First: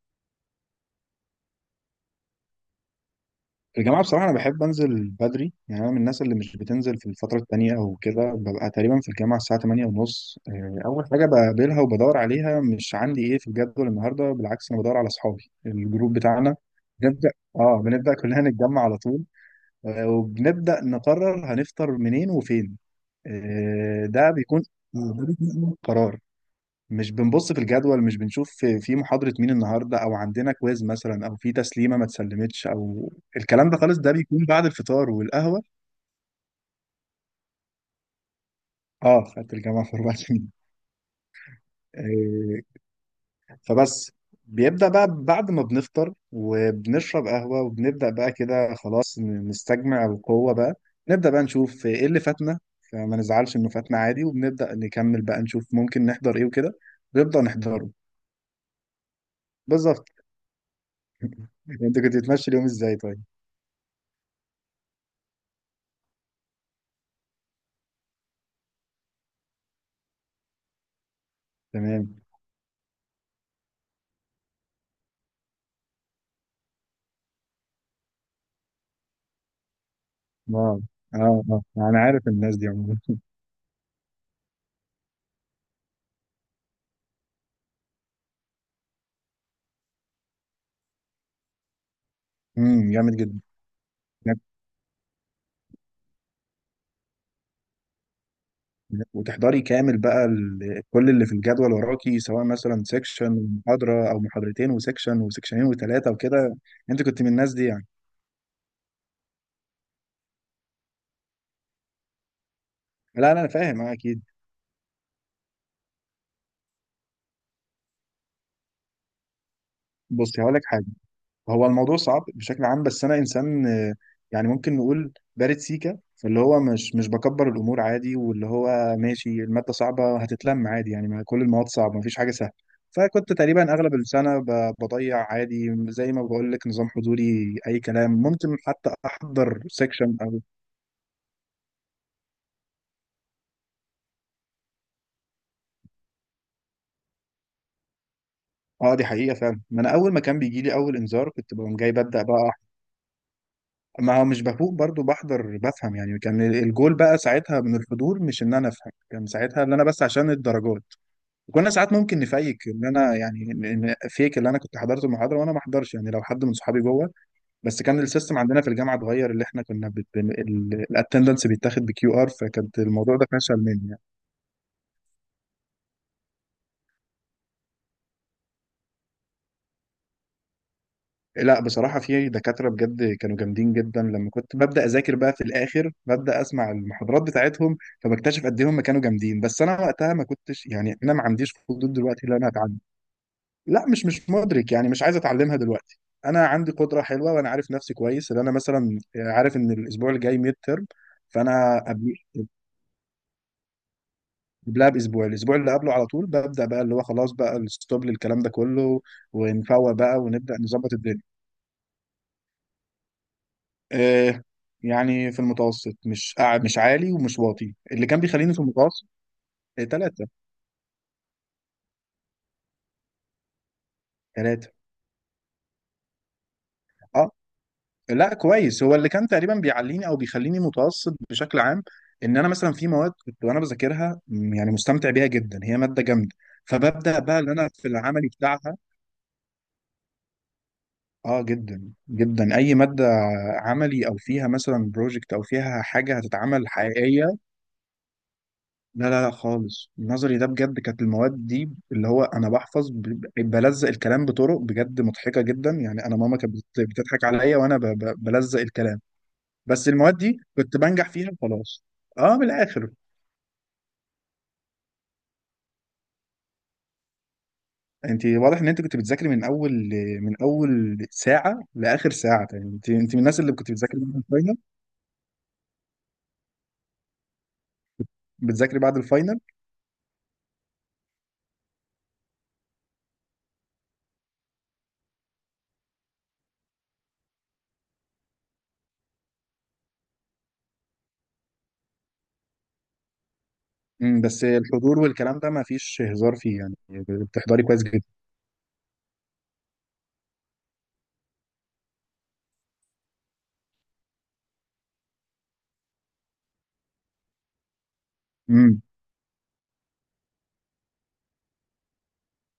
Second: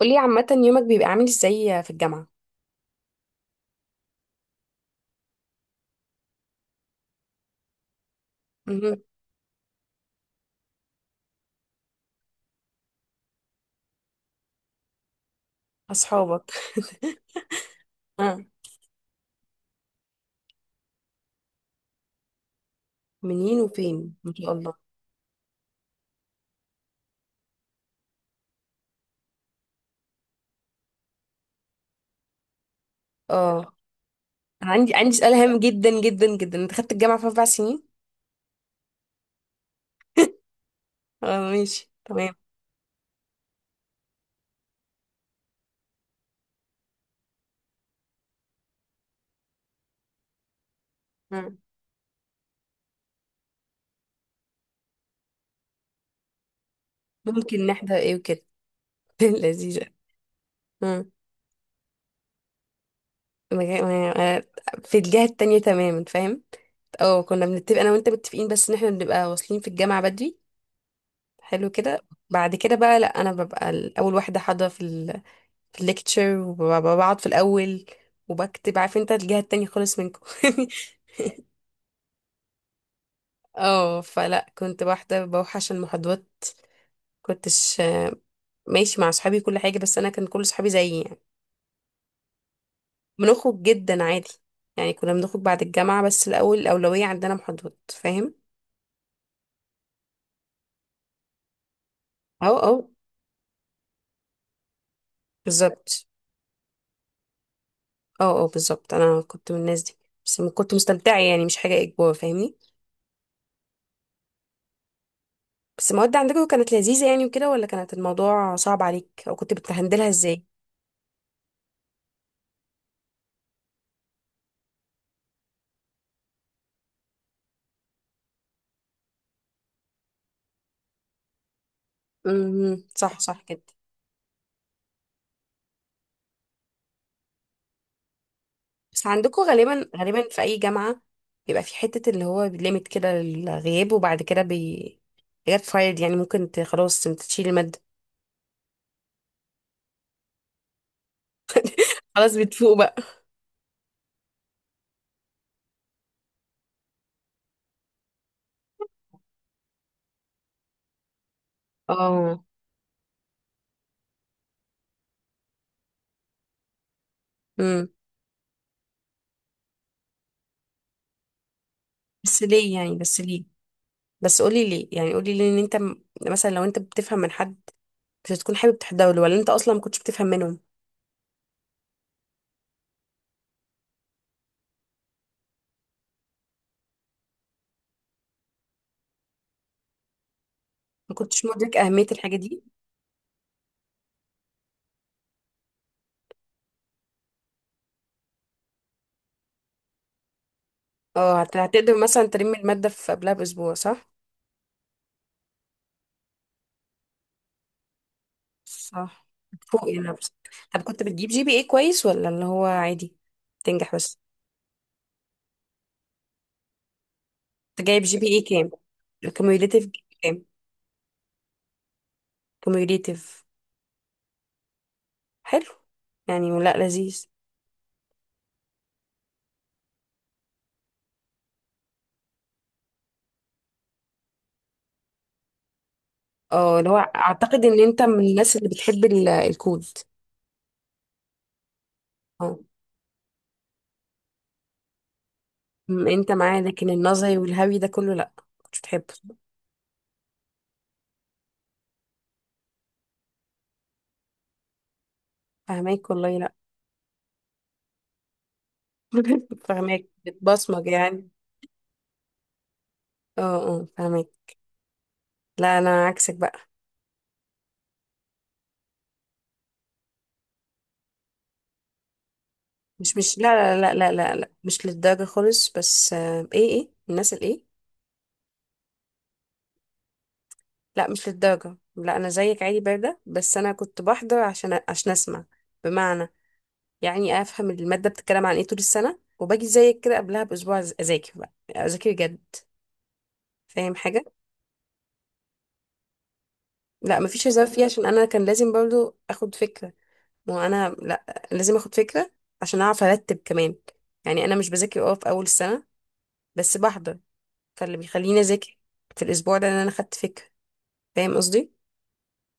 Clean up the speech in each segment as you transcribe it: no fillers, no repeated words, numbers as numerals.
قولي عامة يومك بيبقى عامل ازاي في الجامعة؟ الجامعة بصراحة أنا بحب أنزل بدري، يعني أنا من الناس اللي مش بتنزل في الفترة التانية أو كده. ببقى تقريبا مهم. في الجامعة الساعة تمانية ونص. أول حاجة بقابلها وبدور عليها مش عندي إيه في الجدول النهاردة، بالعكس أنا بدور على أصحابي الجروب أصحابك بتاعنا. بنبدأ آه بنبدأ كلنا آه. نتجمع على طول. وبنبدأ نقرر هنفطر منين وفين. منين آه، وفين؟ ده ما شاء بيكون الله. ده بيكون أول قرار. مش بنبص في الجدول، مش بنشوف في محاضرة مين النهاردة، أو عندنا كويز مثلا، أو في تسليمة ما اتسلمتش، أو الكلام اه، ده خالص. ده بيكون بعد أنا عندي الفطار عندي سؤال هام والقهوة. جدا جدا جدا، أنت خدت الجامعة في 4 سنين؟ اه، خدت الجامعة في أربع سنين. اه ماشي تمام. آه، فبس. بيبدأ بقى بعد ما بنفطر وبنشرب قهوة، وبنبدأ بقى كده خلاص نستجمع القوة بقى. نبدأ بقى مم. نشوف إيه اللي فاتنا، فما نزعلش إنه فاتنا عادي، وبنبدأ نكمل بقى، نشوف ممكن نحضر إيه وكده ونبدأ ممكن نحضره. نحضر ايه وكده. لذيذة. بالظبط. مم. أنت كنت بتمشي اليوم إزاي طيب؟ مجا- ما- في الجهة التانية تماما، فاهم؟ اه، كنا بنتفق أنا وأنت متفقين بس إن احنا بنبقى واصلين في الجامعة بدري. حلو كده. تمام. بعد كده بقى لأ، أنا ببقى أول واحدة حاضرة في ليكتشر وبقعد في الاول وبكتب، عارف انت الجهه التانية خالص منكم. اه اه اه، انا عارف الناس دي عموما. اه، فلا كنت واحده بوحش المحاضرات، كنتش ماشي مع صحابي كل حاجه، بس انا كان كل صحابي زيي يعني. جامد جدا. بنخرج جدا عادي، هناك- يعني كنا بنخرج بعد الجامعه، بس الاول الاولويه عندنا محاضرات، فاهم. هناك. وتحضري كامل بقى كل اللي في الجدول وراكي، سواء اه مثلا اه سيكشن ومحاضرة او محاضرتين وسيكشن وسيكشنين بالظبط. وثلاثة وكده. انت كنت من الناس دي يعني؟ اه اه بالظبط، انا كنت من الناس دي. بس كنت مستمتعه يعني، مش حاجه اجبار، فاهمني. لا لا، انا فاهم، اه اكيد. بس المواد عندكم كانت لذيذه يعني وكده، ولا كانت الموضوع صعب عليك، او كنت بتهندلها بصي ازاي؟ هقول لك حاجة. هو الموضوع صعب بشكل عام، بس انا انسان يعني ممكن نقول بارد سيكا، فاللي هو مش بكبر الامور عادي، واللي هو ماشي الماده صعبه هتتلم عادي. يعني ما كل المواد صعبه، مفيش حاجه سهله. امم، صح فكنت صح كده. تقريبا اغلب السنه بضيع عادي، زي ما بقول لك، نظام حضوري اي كلام. ممكن حتى بس عندكم احضر غالبا سيكشن غالبا او. في اي جامعه بيبقى في حته اللي هو ليميت كده للغياب، وبعد كده بي حاجات فايد، يعني ممكن ت... خلاص انت تشيل الماده. اه، دي حقيقه فعلا. ما انا اول ما كان بيجي لي اول انذار، كنت بقوم جاي ببدا خلاص بقى. بتفوق بقى. ما هو مش بفوق برضو، بحضر بفهم، يعني كان الجول بقى ساعتها من الحضور مش ان انا افهم، كان ساعتها ان انا بس عشان الدرجات. وكنا ساعات ممكن اه. نفيك، ان انا يعني إن فيك اللي انا كنت حضرت المحاضره وانا ما احضرش، يعني لو حد من صحابي جوه. بس امم. كان السيستم عندنا في الجامعه اتغير، اللي احنا كنا الاتندنس بيتاخد بكيو ار، بس ليه فكانت يعني؟ الموضوع بس ده ليه؟ فشل مني يعني. بس قولي ليه يعني، قولي ليه ان مثلا لو انت بتفهم من حد، كنت تكون حابب تحضره له، ولا انت اصلا ما كنتش بتفهم منهم؟ لا بصراحة في دكاترة بجد كانوا جامدين جدا. لما كنت ببدأ أذاكر بقى في الآخر، ببدأ أسمع المحاضرات بتاعتهم، فبكتشف قد إيه هم كانوا جامدين. بس أنا وقتها ما كنتش، يعني أنا ما ما كنتش عنديش مدرك فضول اهميه دلوقتي إن الحاجه أنا دي. أتعلم. لا مش مدرك، يعني مش عايز أتعلمها دلوقتي. أنا عندي قدرة حلوة، وأنا عارف نفسي كويس، إن أنا مثلا عارف إن الأسبوع الجاي ميد ترم. اه، فأنا هتقدر قبل- مثلا تلم الماده في قبلها باسبوع، صح؟ قبلها بأسبوع، الأسبوع اللي قبله على طول ببدأ بقى، اللي هو خلاص بقى الستوب للكلام ده كله. صح. فوق ونفوق يعني بقى بس. ونبدأ طب نظبط كنت الدنيا. بتجيب GPA كويس، ولا اللي هو عادي تنجح بس؟ آه. يعني في المتوسط، مش مش عالي ومش واطي، انت جايب اللي جي كان بي اي بيخليني في كام المتوسط. الكوميوليتيف؟ تلاتة. كام كوميوليتيف؟ تلاتة. حلو، يعني لا لذيذ. اه. لا كويس، هو اللي كان تقريبا بيعليني او بيخليني متوسط بشكل عام. ان انا مثلا في مواد كنت وانا بذاكرها يعني مستمتع بيها جدا، هي مادة جامدة. اه، اللي هو فببدأ بقى ان اعتقد انا ان في انت من العملي الناس اللي بتاعها. بتحب الكود. اه جدا جدا، اه، اي مادة عملي او فيها مثلا بروجكت، او فيها حاجة انت معاه، هتتعمل لكن حقيقية. النظري والهوي ده كله لا، مش لا بتحبه. لا لا خالص، النظري ده بجد كانت المواد دي اللي هو انا بحفظ، بلزق الكلام بطرق بجد مضحكه جدا. يعني فهماك انا والله، ماما لا. كانت بتضحك عليا وانا بلزق الكلام. بس فهماك، المواد دي كنت بتبصمج بنجح يعني. فيها خلاص. اه من الاخر. اه اه، فهماك. لا انا عكسك بقى. انت واضح ان انت كنت بتذاكري من اول، من اول ساعه لاخر ساعه. يعني انت مش من مش الناس اللي كنت لا لا لا بتذاكري لا بعد لا, لا. الفاينل. مش للدرجة خالص، بس ايه ايه الناس الايه. بتذاكري بعد الفاينل؟ لا مش للدرجة، لا أنا زيك عادي باردة، بس أنا كنت بحضر عشان أسمع. بمعنى يعني أفهم المادة بتتكلم عن إيه طول السنة، وباجي زيك كده قبلها بأسبوع أذاكر بقى، أذاكر جد، فاهم حاجة. بس الحضور والكلام ده ما فيش هزار فيه، يعني لا مفيش بتحضري هزار كويس فيه، جدا. عشان أنا كان لازم برضو أخد فكرة، وأنا لا لازم أخد فكرة عشان أعرف أرتب كمان. يعني أنا مش بذاكر أه في أول السنة، بس بحضر، فاللي بيخليني أذاكر في الأسبوع ده إن أنا خدت فكرة، فاهم قصدي؟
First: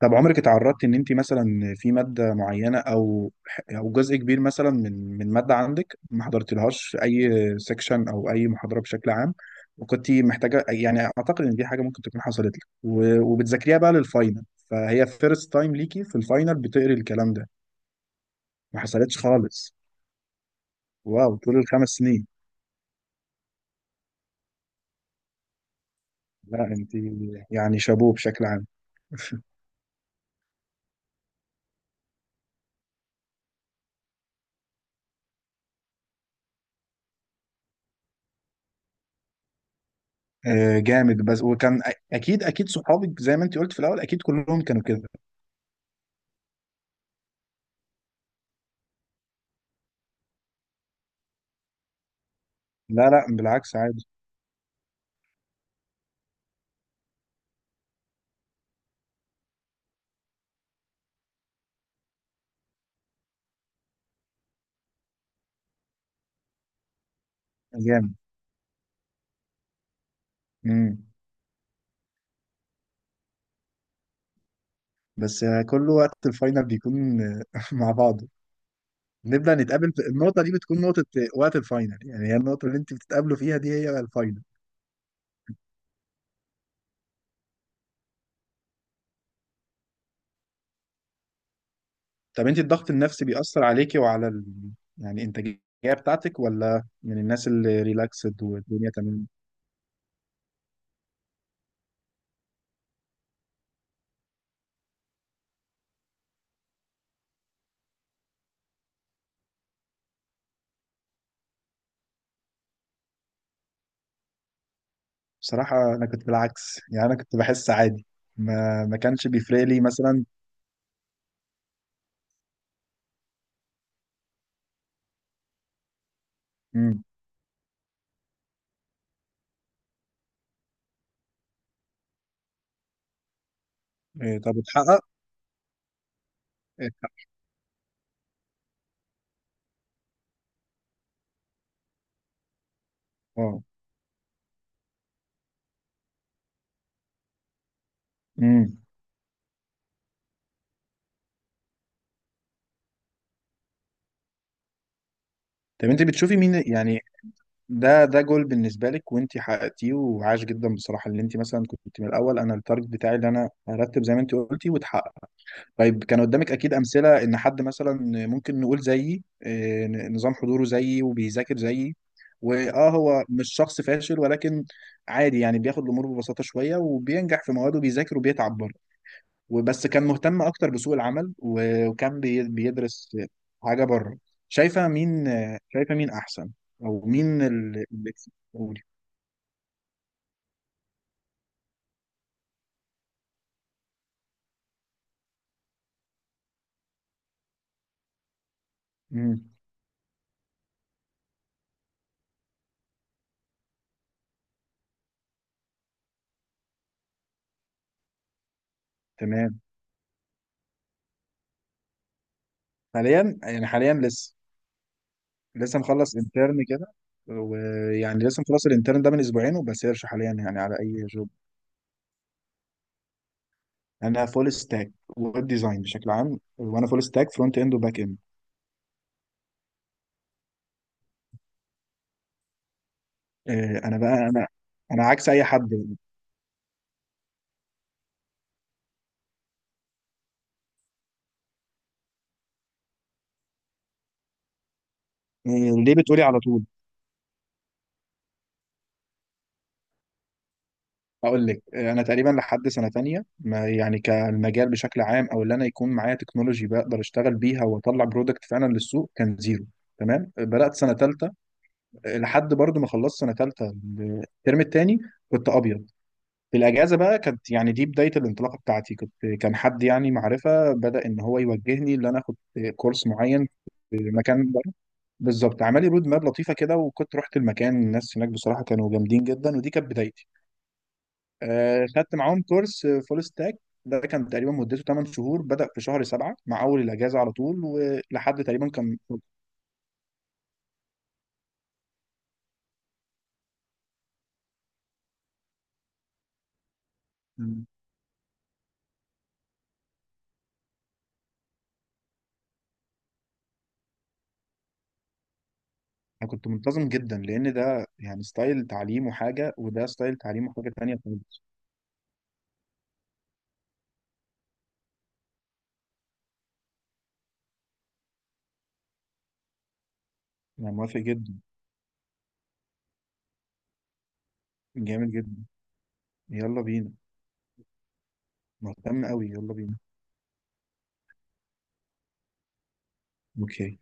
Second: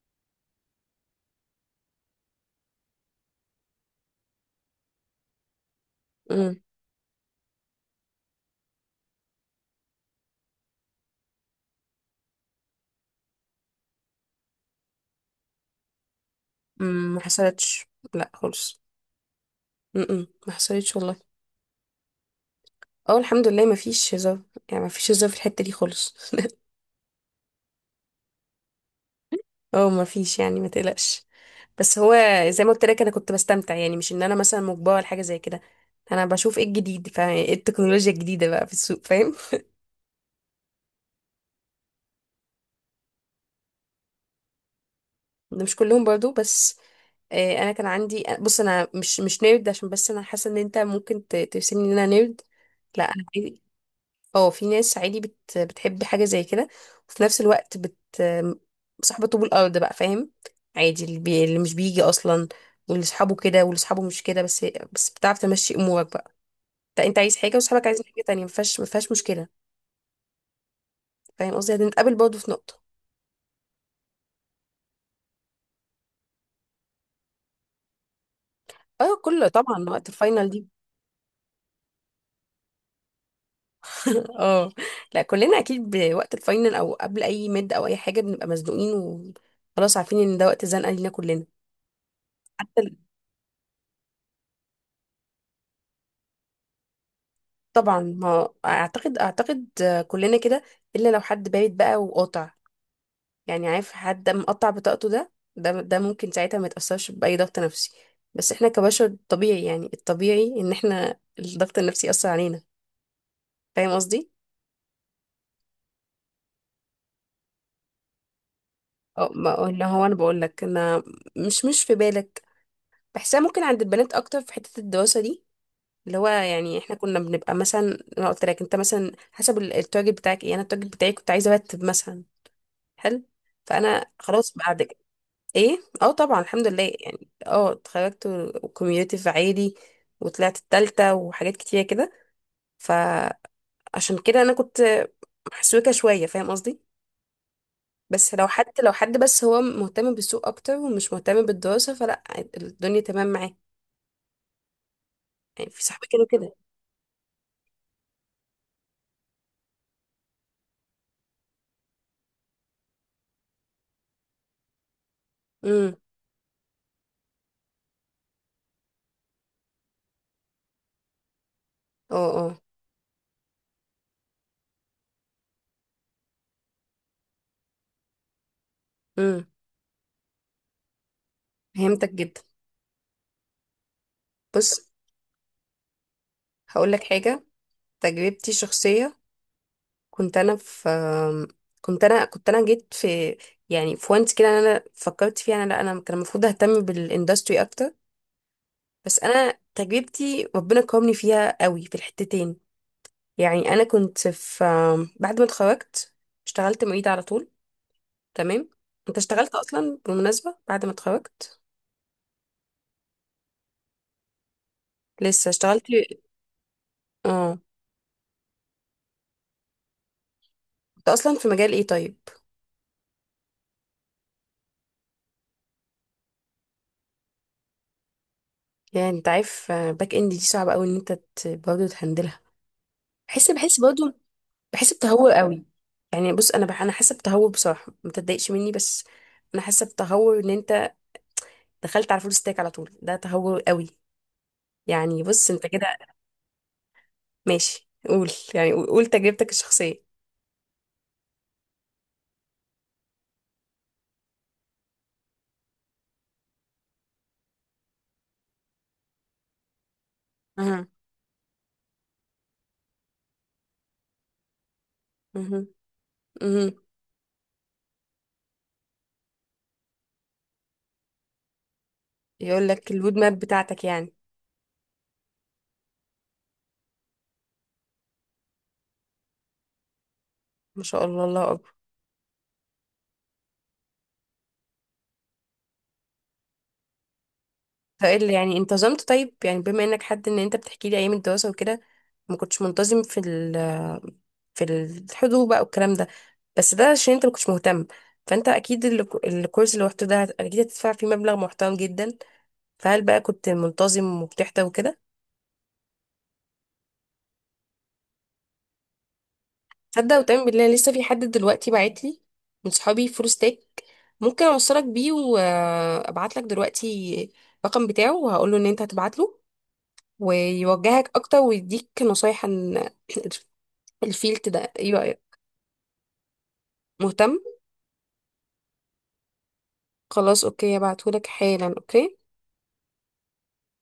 طب عمرك اتعرضتي ان انت مثلا في ماده معينه، او جزء كبير مثلا من ماده عندك ما أمم، حضرتلهاش في اي سيكشن او اي محاضره بشكل عام، وكنت محتاجه؟ يعني اعتقد ان دي حاجه ممكن تكون حصلت لك، وبتذاكريها بقى للفاينل، فهي فيرست تايم ليكي في الفاينل بتقري أمم، ما الكلام ده. حصلتش، لا ما خالص. حصلتش خالص؟ أمم، ما حصلتش والله. واو، طول الخمس سنين. اه، الحمد لله، مفيش هزار يعني، مفيش هزار في الحتة دي خالص. لا انت يعني شابوه بشكل عام. اه مفيش، يعني ما تقلقش. بس هو زي ما قلت لك انا كنت بستمتع، يعني مش ان انا مثلا مجبرة لحاجة زي كده. انا بشوف ايه الجديد، فايه التكنولوجيا الجديدة بقى في السوق، فاهم. جامد. بس وكان اكيد اكيد صحابك زي ما انت قلت في الاول اكيد كلهم كانوا كده. مش كلهم برضو بس. انا كان عندي، بص انا مش نيرد، عشان بس انا حاسة ان انت ممكن ترسمني ان انا نيرد. لا لا. لا، بالعكس عادي. اه، في ناس عادي بت... بتحب حاجة زي كده، وفي نفس الوقت بت صاحبة طوب الأرض بقى، فاهم. عادي اللي, بي... اللي مش بيجي أصلا، واللي صحابه كده، واللي صحابه مش كده، بس بس بتعرف تمشي أمورك بقى. انت انت عايز حاجة وصحابك عايزين جامد. حاجة تانية، مفيهاش مفيهاش مشكلة. امم. فاهم قصدي، هنتقابل برضه في نقطة. بس كل وقت الفاينل بيكون مع بعضه. اه، كله نبدأ طبعا نتقابل في وقت النقطة الفاينل دي، دي. بتكون نقطة وقت الفاينل. يعني هي النقطة اللي انت بتتقابلوا فيها دي، هي الفاينل. اه، لا كلنا اكيد بوقت الفاينل او قبل اي مد او اي حاجه بنبقى مزنوقين، وخلاص عارفين ان ده وقت زنقه لينا كلنا. طب انت الضغط النفسي بيأثر عليكي وعلى يعني الإنتاجية بتاعتك، ولا من الناس اللي طبعا، ريلاكسد ما والدنيا اعتقد تمام؟ اعتقد كلنا كده، الا لو حد بارد بقى وقاطع، يعني عارف حد مقطع بطاقته ده، ممكن ساعتها ما يتأثرش بأي ضغط نفسي. بس احنا كبشر طبيعي، يعني الطبيعي ان احنا الضغط النفسي يأثر علينا، فاهم قصدي؟ بصراحة أنا كنت بالعكس، يعني أنا كنت بحس عادي، ما كانش اه، بيفرق لي اللي هو انا مثلا. بقول لك انا، مش في بالك، بحسها ممكن عند البنات اكتر في حتة الدراسة دي. اللي هو يعني احنا امم. كنا بنبقى مثلا، انا قلت لك انت مثلا حسب التارجت بتاعك ايه، انا التارجت بتاعي كنت عايزه ارتب مثلا. حلو، فانا إيه، طب خلاص بعد اتحقق؟ ايه. اه، طبعا الحمد لله إيه، اتحقق. يعني، اه اتخرجت وكوميونيتي في عادي، وطلعت التالتة وحاجات كتيرة كده. فعشان اه. كده انا كنت محسوكة شوية، فاهم قصدي. بس لو حد، امم. لو حد بس هو مهتم بالسوق اكتر ومش مهتم بالدراسة، فلا، الدنيا تمام معاه، يعني في طب انت صحابي كانوا بتشوفي كده. مين يعني؟ ده جول بالنسبه لك وانت حققتيه، وعاش جدا بصراحه، اللي انت مثلا كنت من الاول، انا التارجت بتاعي اللي انا ارتب زي ما انت قلتي، وتحقق. امم طيب كان قدامك اكيد امثله، ان حد مثلا ممكن نقول زيي، نظام حضوره زيي وبيذاكر زيي، اه اه واه هو مش شخص فاشل، ولكن عادي يعني بياخد الامور ببساطه شويه، وبينجح في مواده، بيذاكر وبيتعب برضه، امم. وبس كان مهتم اكتر بسوق العمل، فهمتك وكان جدا. بيدرس حاجه بره. بص، شايفه مين؟ شايفه مين احسن؟ هقول لك او مين حاجة. اللي يكسب؟ تجربتي قولي. الشخصية، كنت انا في كنت انا جيت في، يعني في وانت كده انا فكرت فيها، انا لا انا كان المفروض اهتم بالاندستري اكتر، بس امم، انا تجربتي ربنا كرمني فيها قوي في الحتتين. يعني انا كنت في، بعد ما اتخرجت اشتغلت معيدة على طول. تمام. انت اشتغلت تمام. اصلا بالمناسبة بعد ما اتخرجت؟ حاليا يعني، حاليا لسه لسه لسه اشتغلت؟ مخلص انترن كده. اه. ويعني لسه مخلص الانترن ده من اسبوعين، وبسيرش حاليا يعني على اي انت جوب. اصلا في مجال ايه طيب؟ انا فول ستاك ويب ديزاين بشكل عام، وانا فول ستاك فرونت اند وباك اند. يعني انت عارف باك اند دي صعبة قوي ان برضه تهندلها. بحس بحس انا بقى، برضه، انا بحس انا عكس بتهور اي قوي. حد. يعني بص انا بح... انا حاسه بتهور بصراحه، ما تتضايقش مني بس. انا حاسه بتهور ان انت دخلت على فول ستاك على طول، ده تهور قوي. يعني بص انت آه، ليه كده. بتقولي على طول؟ ماشي، قول يعني، قول قول تجربتك الشخصيه. اقول لك، انا تقريبا لحد سنه تانية ما يعني كالمجال بشكل عام، او اللي انا يكون معايا تكنولوجي بقدر اشتغل بيها واطلع برودكت فعلا للسوق، كان زيرو. تمام، بدات اها سنه تالتة، لحد برضو ما خلصت سنه تالتة الترم التاني كنت اها ابيض. في اها. الاجازه بقى كانت، يعني دي بدايه الانطلاقه بتاعتي. كنت كان حد يعني معرفه بدا ان هو يوجهني ان انا اخد يقول لك كورس الرود ماب معين بتاعتك في يعني. مكان بره. بالظبط، عمل لي رود ماب لطيفه كده، وكنت رحت المكان، الناس هناك بصراحه كانوا جامدين جدا، ودي كانت بدايتي. ما شاء الله، الله. خدت معاهم كورس فول ستاك. ده كان تقريبا مدته 8 شهور، بدأ في شهر 7 مع أول الأجازة على طول، فقال لي، ولحد يعني تقريبا كان. انتظمت طيب، يعني بما انك حد ان انت بتحكي لي ايام الدراسه وكده ما كنتش منتظم في في الحضور بقى والكلام ده، بس ده عشان انت ما كنتش مهتم. فانت اكيد الكورس اللي رحته ده اكيد هتدفع فيه مبلغ محترم جدا، فهل بقى كنت منتظم وبتحضر وكده؟ أنا كنت منتظم جدا، لأن ده يعني ستايل تعليم وحاجة، وده ستايل تصدق وتؤمن تعليم بالله وحاجة لسه تانية في حد خالص. دلوقتي بعت لي من صحابي فول ستيك، ممكن اوصلك بيه، وابعت لك دلوقتي الرقم بتاعه وهقول له ان انت هتبعت له، يعني موافق ويوجهك جدا. اكتر ويديك نصايح عن الفيلد ده. ايوه جامد ايوه. جدا، يلا بينا. مهتم. مهتم قوي، يلا بينا. خلاص اوكي، هبعتهولك حالا. اوكي. اوكي.